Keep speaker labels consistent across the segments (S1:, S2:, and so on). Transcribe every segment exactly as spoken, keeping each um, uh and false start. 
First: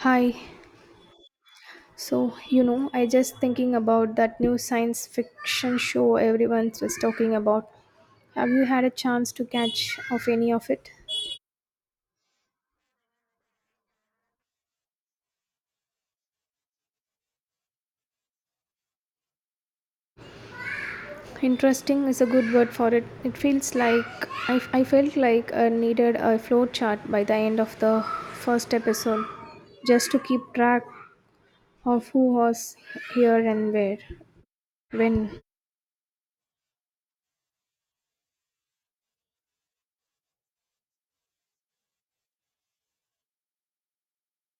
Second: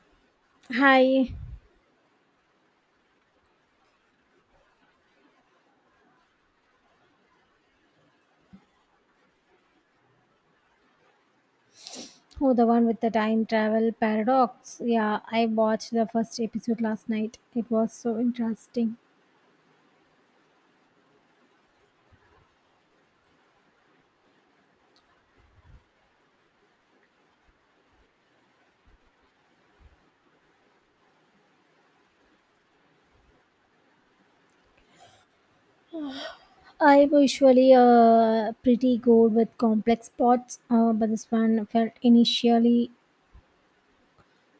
S1: Hi.
S2: Hi.
S1: So, you know, I just thinking about that new science fiction show everyone was talking about. Have you had a chance to catch of any of it?
S2: Oh, the one with the time travel paradox. Yeah, I watched the first episode last night. It was so interesting.
S1: Interesting is a good word for it. It feels like I, I felt like I needed a flow chart by the end of the first episode just to keep track of who was here and where. When
S2: I'm usually uh, pretty good with complex plots, uh, but this one felt initially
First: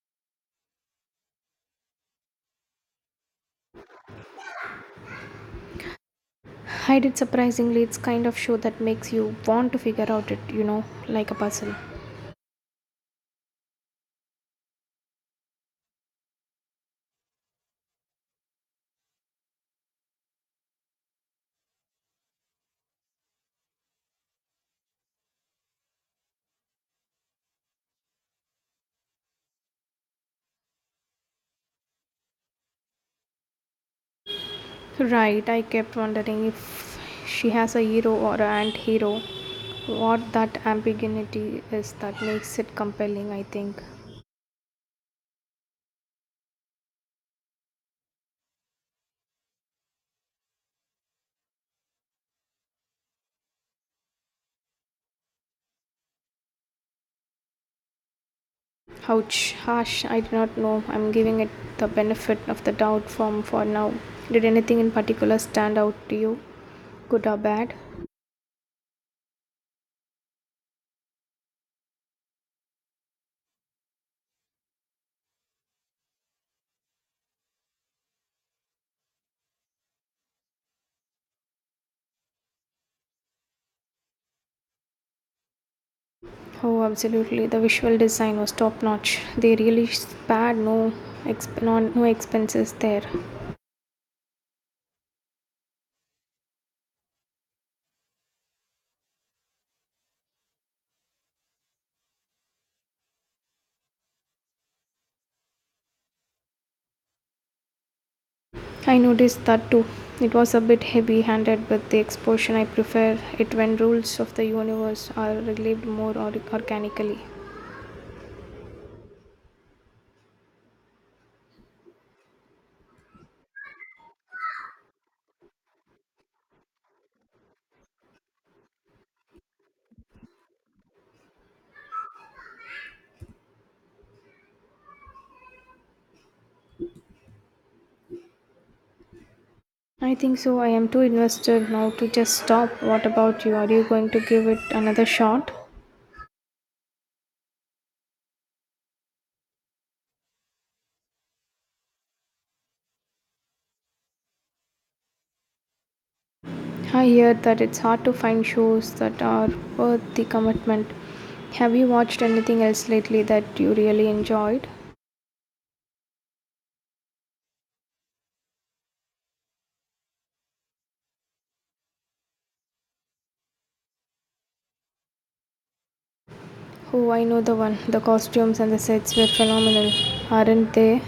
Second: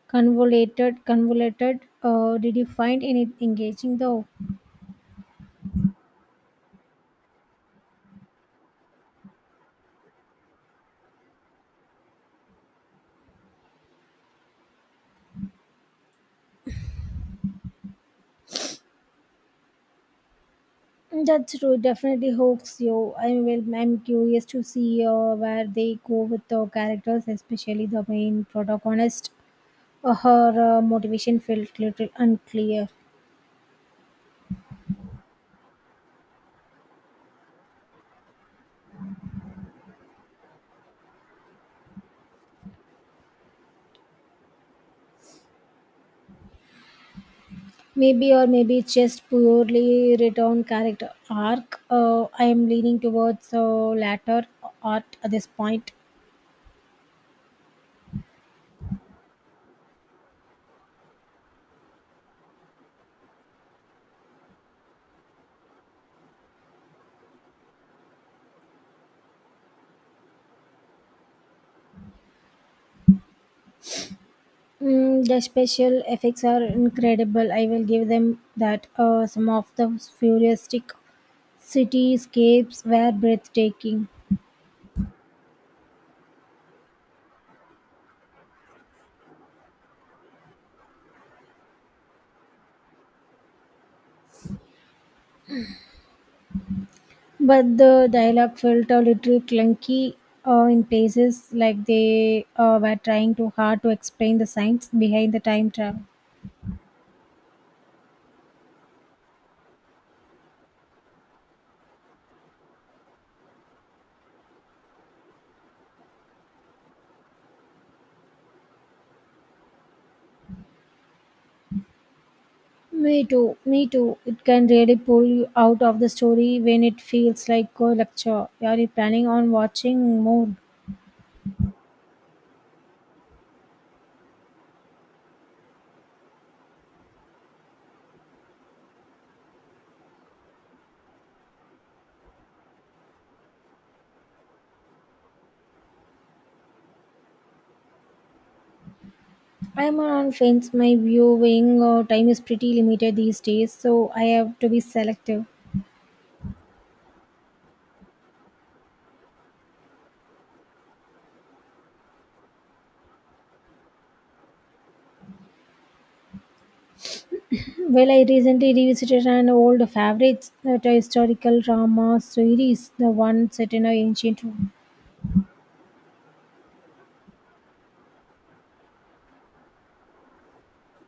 S2: convoluted. Convoluted. Uh, did you find any engaging though?
S1: I did surprisingly, it's kind of show that makes you want to figure out it, you know, like a puzzle.
S2: That's true. Definitely hooks you. I will. I'm curious to see uh, where they go with the characters, especially the main protagonist. Uh, her uh, motivation felt little unclear.
S1: Right, I kept wondering if she has a hero or an anti-hero. What that ambiguity is that makes it compelling, I think.
S2: Maybe, or maybe it's just purely written character arc. Uh, I am leaning towards the latter art at this point.
S1: Ouch, harsh, I do not know. I'm giving it the benefit of the doubt from for now. Did anything in particular stand out to you? Good or bad?
S2: Mm, the special effects are incredible. I will give them that. Uh, some of the futuristic cityscapes were breathtaking,
S1: Oh, absolutely. The visual design was top notch. They really spared no, exp- no, no expenses there.
S2: but the dialogue felt a little clunky uh, in places, like they uh, were trying too hard to explain the science behind the time travel.
S1: I noticed that too. It was a bit heavy handed with the exposition. I prefer it when rules of the universe are relieved more or- organically.
S2: Me too, me too. It can really pull you out of the story when it feels like a lecture. Are you planning on watching more?
S1: I think so. I am too invested now to just stop. What about you? Are you going to give it another shot?
S2: I'm on fence. My viewing uh, time is pretty limited these days, so I have to be selective.
S1: I hear that it's hard to find shows that are worth the commitment. Have you watched anything else lately that you really enjoyed?
S2: Well, I recently revisited an old favorite, that a historical drama series, the one set in an ancient Rome.
S1: Oh, I know the one. The costumes and the sets were phenomenal, aren't they?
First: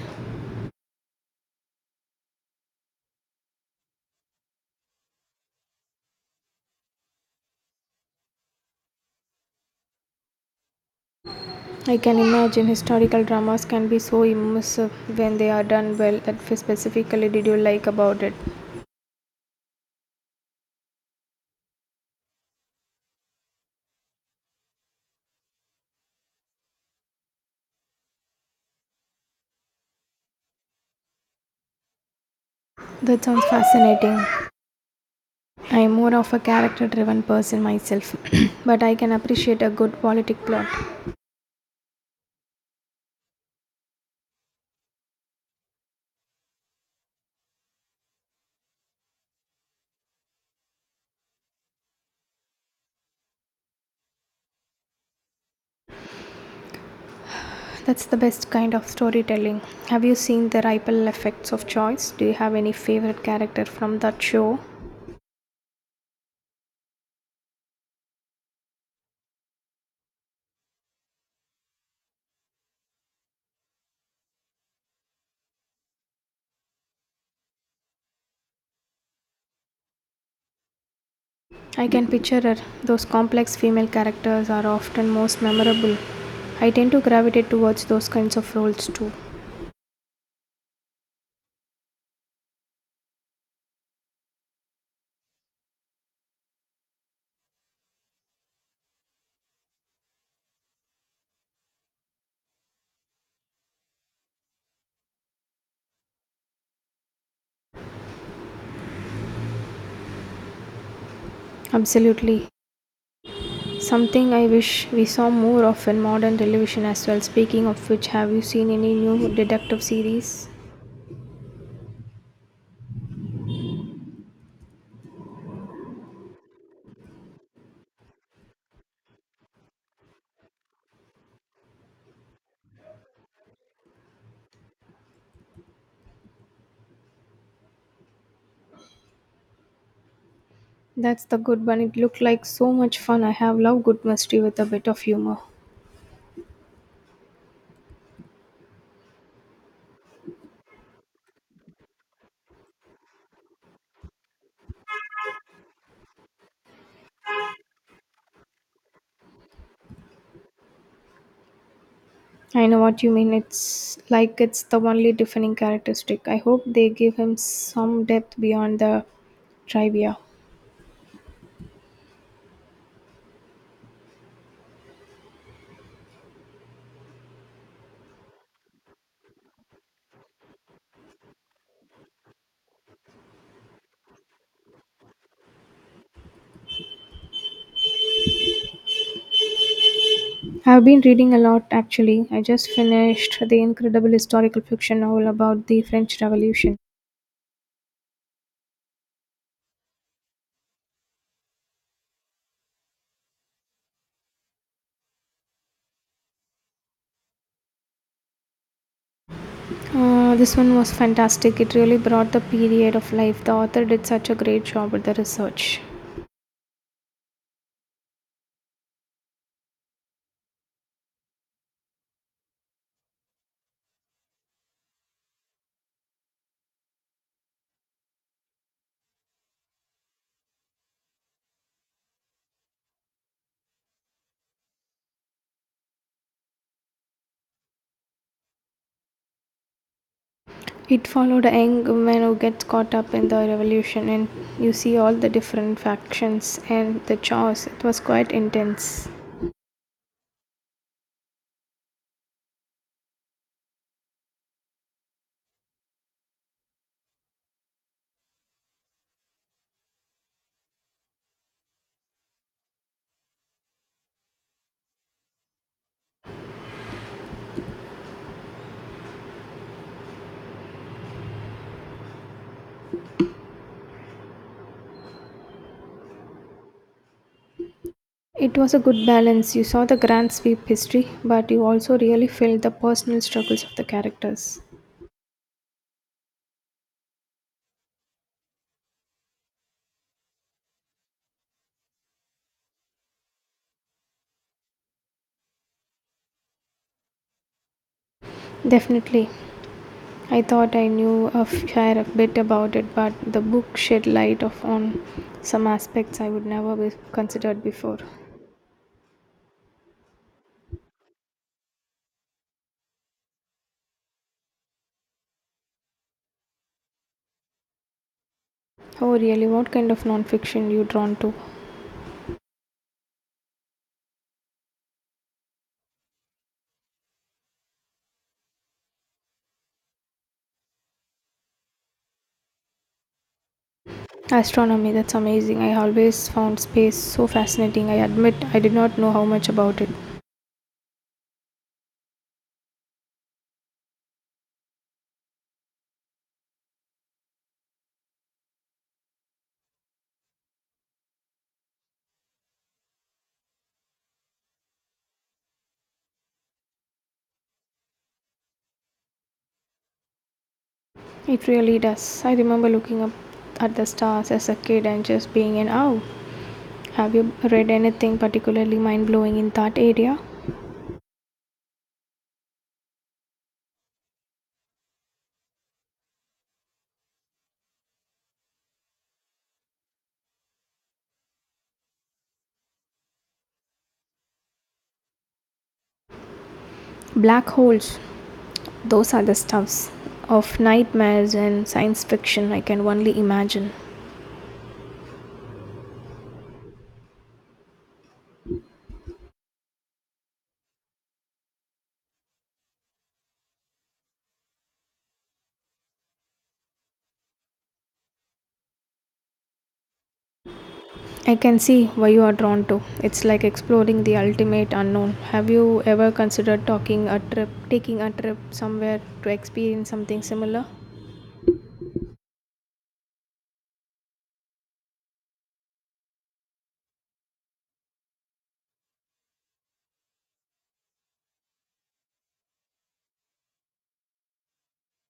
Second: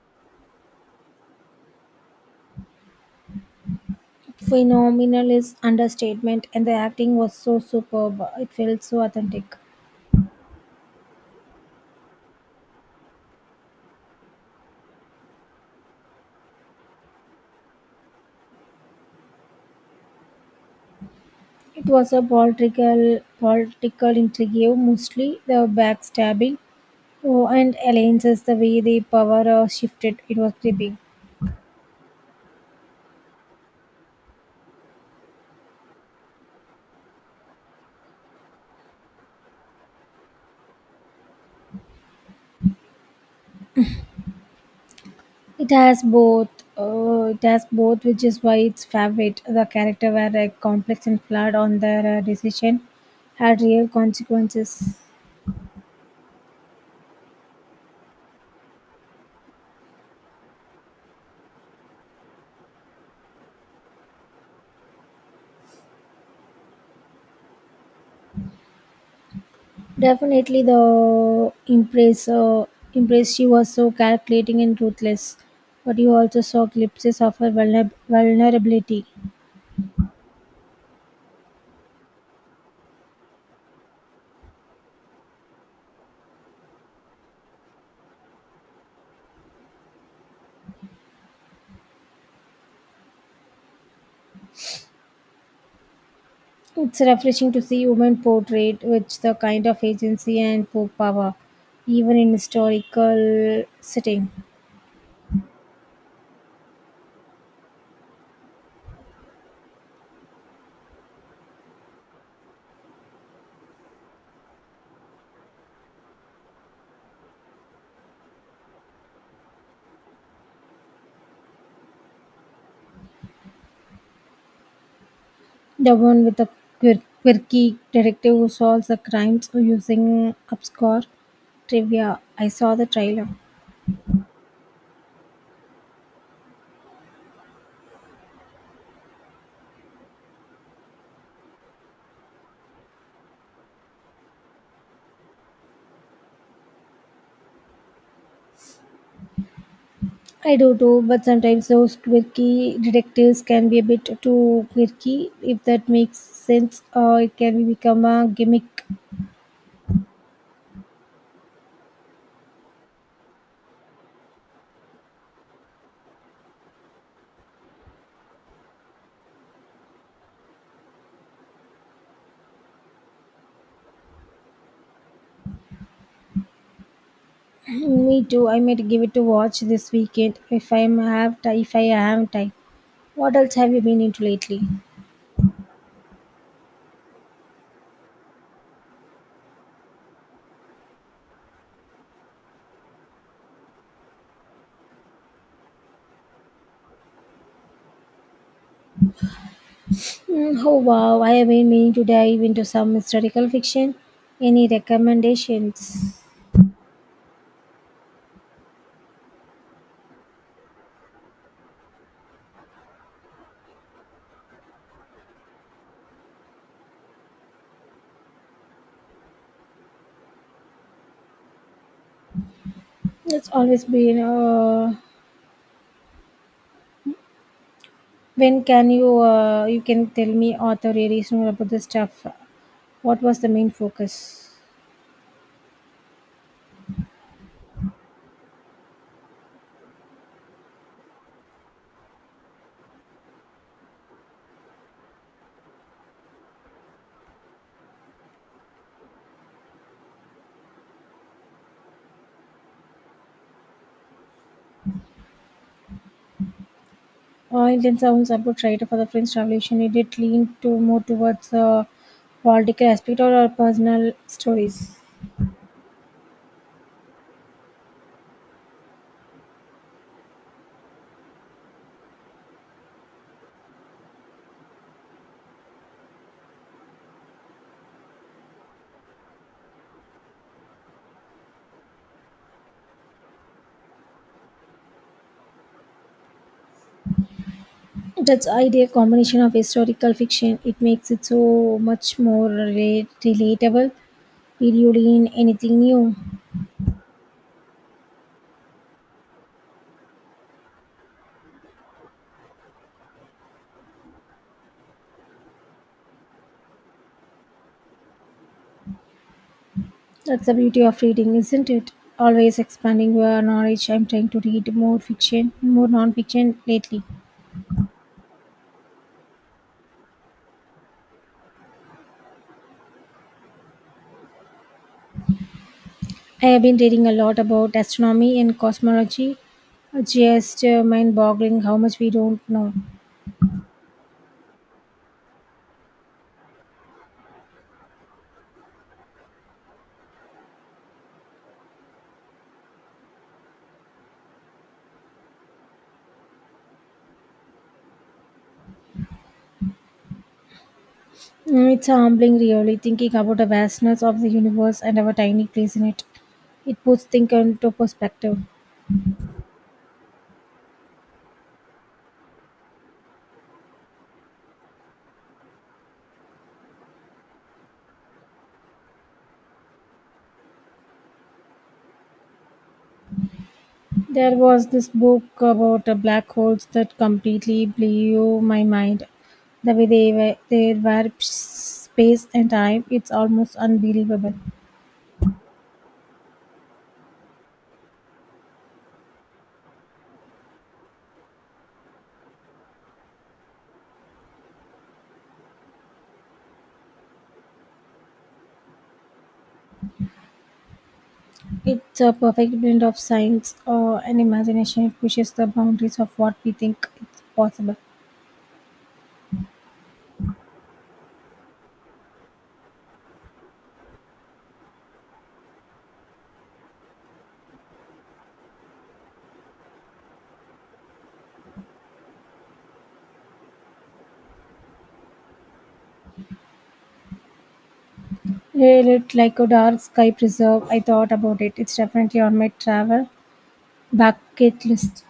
S2: Phenomenal is understatement, and the acting was so superb. It felt so authentic.
S1: I can imagine historical dramas can be so immersive when they are done well. That specifically did you like about it?
S2: It was a political political intrigue, mostly the backstabbing oh, and alliances, the way the power uh, shifted. It was gripping.
S1: That sounds fascinating. I'm more of a character driven person myself, but I can appreciate a good politic plot.
S2: It has both. Uh, it has both, which is why it's favorite. The character were uh, complex and flawed on their uh, decision, had real consequences.
S1: That's the best kind of storytelling. Have you seen the ripple effects of choice? Do you have any favorite character from that show?
S2: Definitely, the empress, uh, empress, she was so calculating and ruthless, but you also saw glimpses of her vulner- vulnerability.
S1: I can picture her. Those complex female characters are often most memorable. I tend to gravitate towards those kinds of roles too.
S2: It's refreshing to see women portrayed with the kind of agency and po- power, even in historical setting.
S1: Absolutely. Something I wish we saw more of in modern television as well. Speaking of which, have you seen any new detective series?
S2: The one with the quir- quirky detective who solves the crimes using obscure trivia. I saw the trailer.
S1: That's the good one. It looked like so much fun. I have loved good mystery with a bit of humor.
S2: I do too, but sometimes those quirky detectives can be a bit too quirky. If that makes sense, or it can become a gimmick.
S1: I know what you mean. It's like it's the only defining characteristic. I hope they give him some depth beyond the trivia.
S2: Me too. I might give it a watch this weekend if I am have ti- if I am time. What else have you been into lately?
S1: I've been reading a lot actually. I just finished the incredible historical fiction novel about the French Revolution.
S2: Mm, oh wow, I have been meaning to dive into some historical fiction. Any recommendations?
S1: Uh, this one was fantastic. It really brought the period of life. The author did such a great job with the research.
S2: It's always been. Uh, when can you uh, you can tell me author areas more about the stuff? What was the main focus?
S1: It followed a young woman who gets caught up in the revolution, and you see all the different factions and the chaos. It was quite intense.
S2: Uh, Indian sounds about writer for the French Revolution. It did lean to more towards the political aspect or our personal stories.
S1: It was a good balance. You saw the grand sweep history, but you also really felt the personal struggles of the characters.
S2: That's ideal combination of historical fiction. It makes it so much more relate- relatable Did you learn anything new?
S1: Definitely. I thought I knew a fair bit about it, but the book shed light of on some aspects I would never be considered before.
S2: That's the beauty of reading, isn't it? Always expanding your knowledge. I'm trying to read more fiction, more non-fiction lately.
S1: Oh, really? What kind of nonfiction you drawn to?
S2: I have been reading a lot about astronomy and cosmology. Just uh, mind-boggling how much we don't know.
S1: Astronomy. That's amazing. I always found space so fascinating. I admit I did not know how much about it.
S2: Mm, it's humbling, really, thinking about the vastness of the universe and our tiny place in it. It puts things into perspective.
S1: It really does. I remember looking up at the stars as a kid and just being in awe. Have you read anything particularly mind blowing in that area?
S2: There was this book about uh, black holes that completely blew my mind. The way they were, they were space and time, it's almost unbelievable.
S1: Black holes. Those are the stuffs of nightmares and science fiction I can only imagine.
S2: It's a perfect blend of science uh, and imagination. It pushes the boundaries of what we think is possible.
S1: I can see why you are drawn to. It's like exploring the ultimate unknown. Have you ever considered talking a trip, taking a trip somewhere to experience something similar?
S2: It looked like a dark sky preserve. I thought about it. It's definitely on my travel bucket list.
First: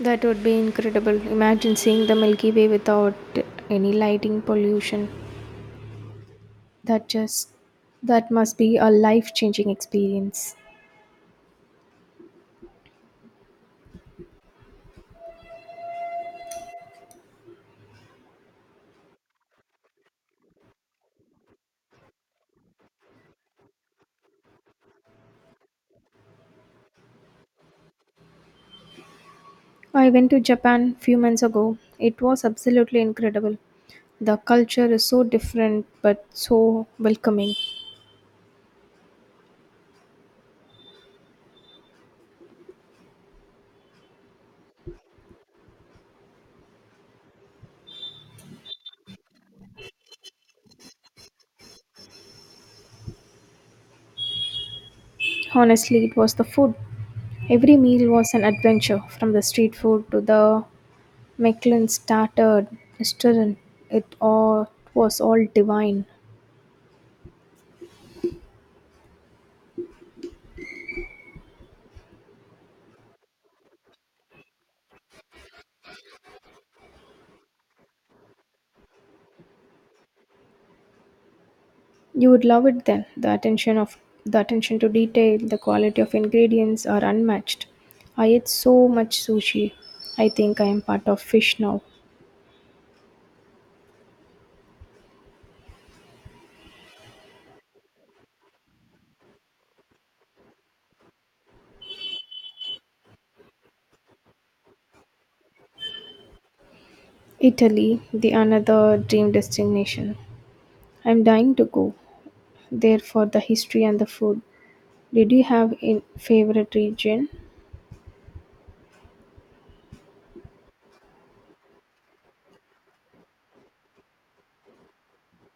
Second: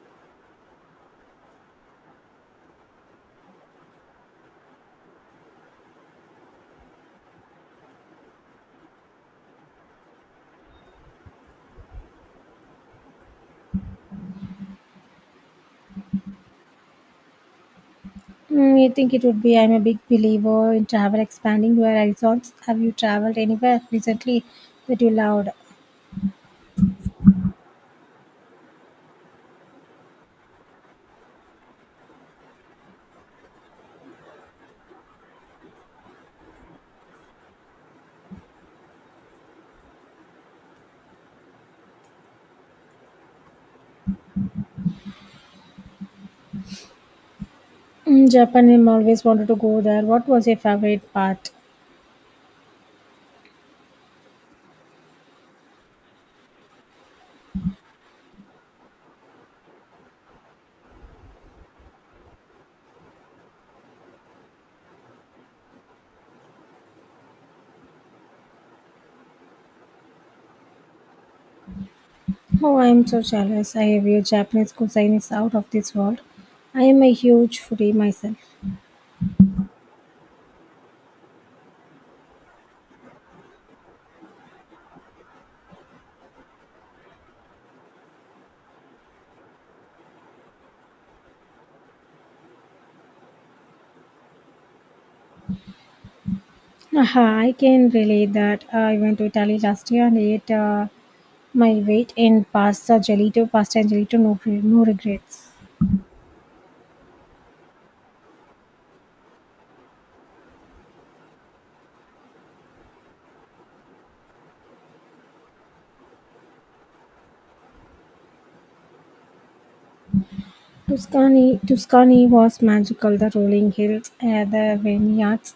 S1: That would be incredible. Imagine seeing the Milky Way without any lighting pollution. That just that must be a life-changing experience.
S2: Mm, you think it would be? I'm a big believer in travel expanding your horizons. Have you traveled anywhere recently that you loved?
S1: I went to Japan few months ago. It was absolutely incredible. The culture is so different but so welcoming.
S2: Mm, Japan, I'm always wanted to go there. What was your favorite part?
S1: Honestly, it was the food. Every meal was an adventure from the street food to the Michelin starter restaurant. It all Was all divine.
S2: Oh, I'm so jealous. I view Japanese cuisine is out of this world. I am a huge foodie myself.
S1: You would love it then. The attention of the attention to detail, the quality of ingredients are unmatched. I ate so much sushi. I think I am part of fish now.
S2: Aha, I can relate that. Uh, I went to Italy last year and ate uh, my weight in pasta, gelato, pasta and gelato, no, gre- no regrets.
S1: Italy, the another dream destination. I'm dying to go there for the history and the food. Did you have a favorite region?
S2: Tuscany Tuscany was magical: the rolling hills, eh, the vineyards,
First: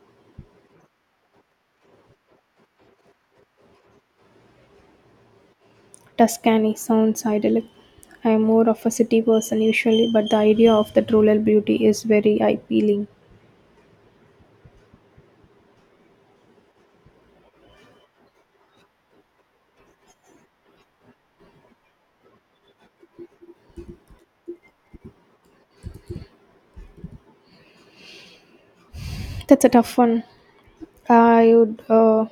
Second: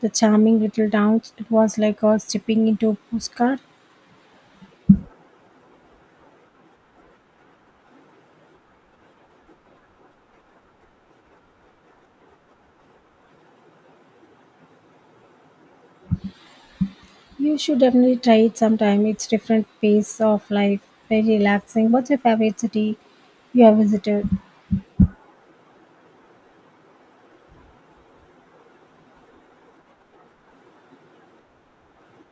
S2: the charming little towns. It was like uh, stepping into a postcard.
S1: Tuscany sounds idyllic. I'm more of a city person usually, but the idea of that rural beauty is very appealing.
S2: You should definitely try it sometime. It's different pace of life, very relaxing. What's your favorite city you have visited?
S1: That's a tough one. I would uh,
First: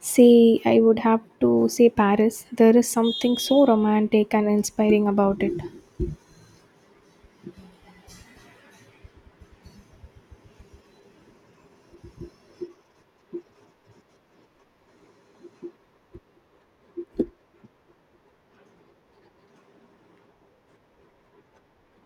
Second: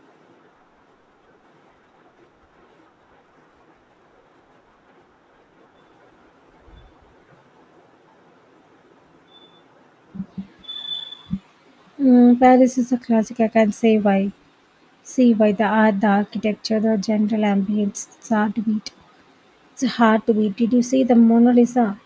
S1: say I would have to say Paris. There is something so romantic and inspiring about it.
S2: Mm, Paris is a classic. I can say why. See why the art, the architecture, the general ambience. It's hard to beat. It's hard to beat. Did you see the Mona Lisa?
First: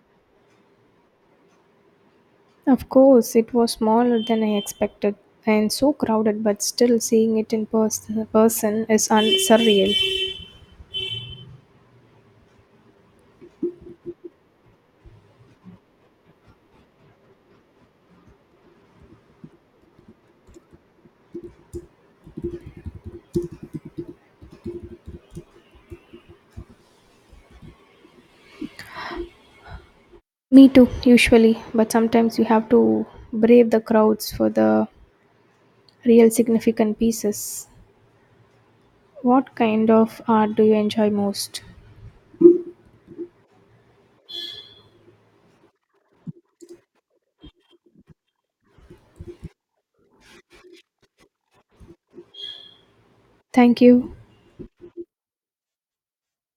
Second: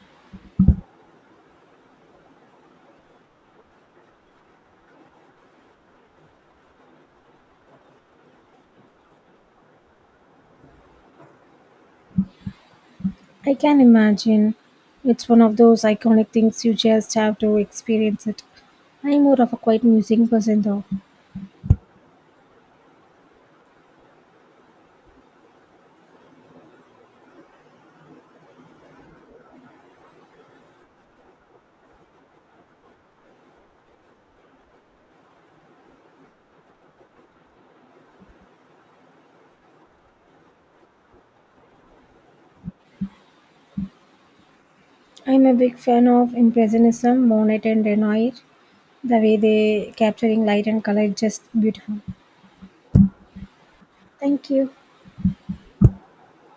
S1: Of course, it was smaller than I expected and so crowded, but still seeing it in pers- person is un- surreal.
S2: I can imagine. It's one of those iconic things you just have to experience it. I'm more of a quiet music person though.
S1: Me too, usually, but sometimes you have to brave the crowds for the real significant pieces. What kind of art do you enjoy most?
S2: I'm a big fan of Impressionism, Monet and Renoir. The way they capturing light and color is just beautiful.
S1: Thank you.
S2: Thank you.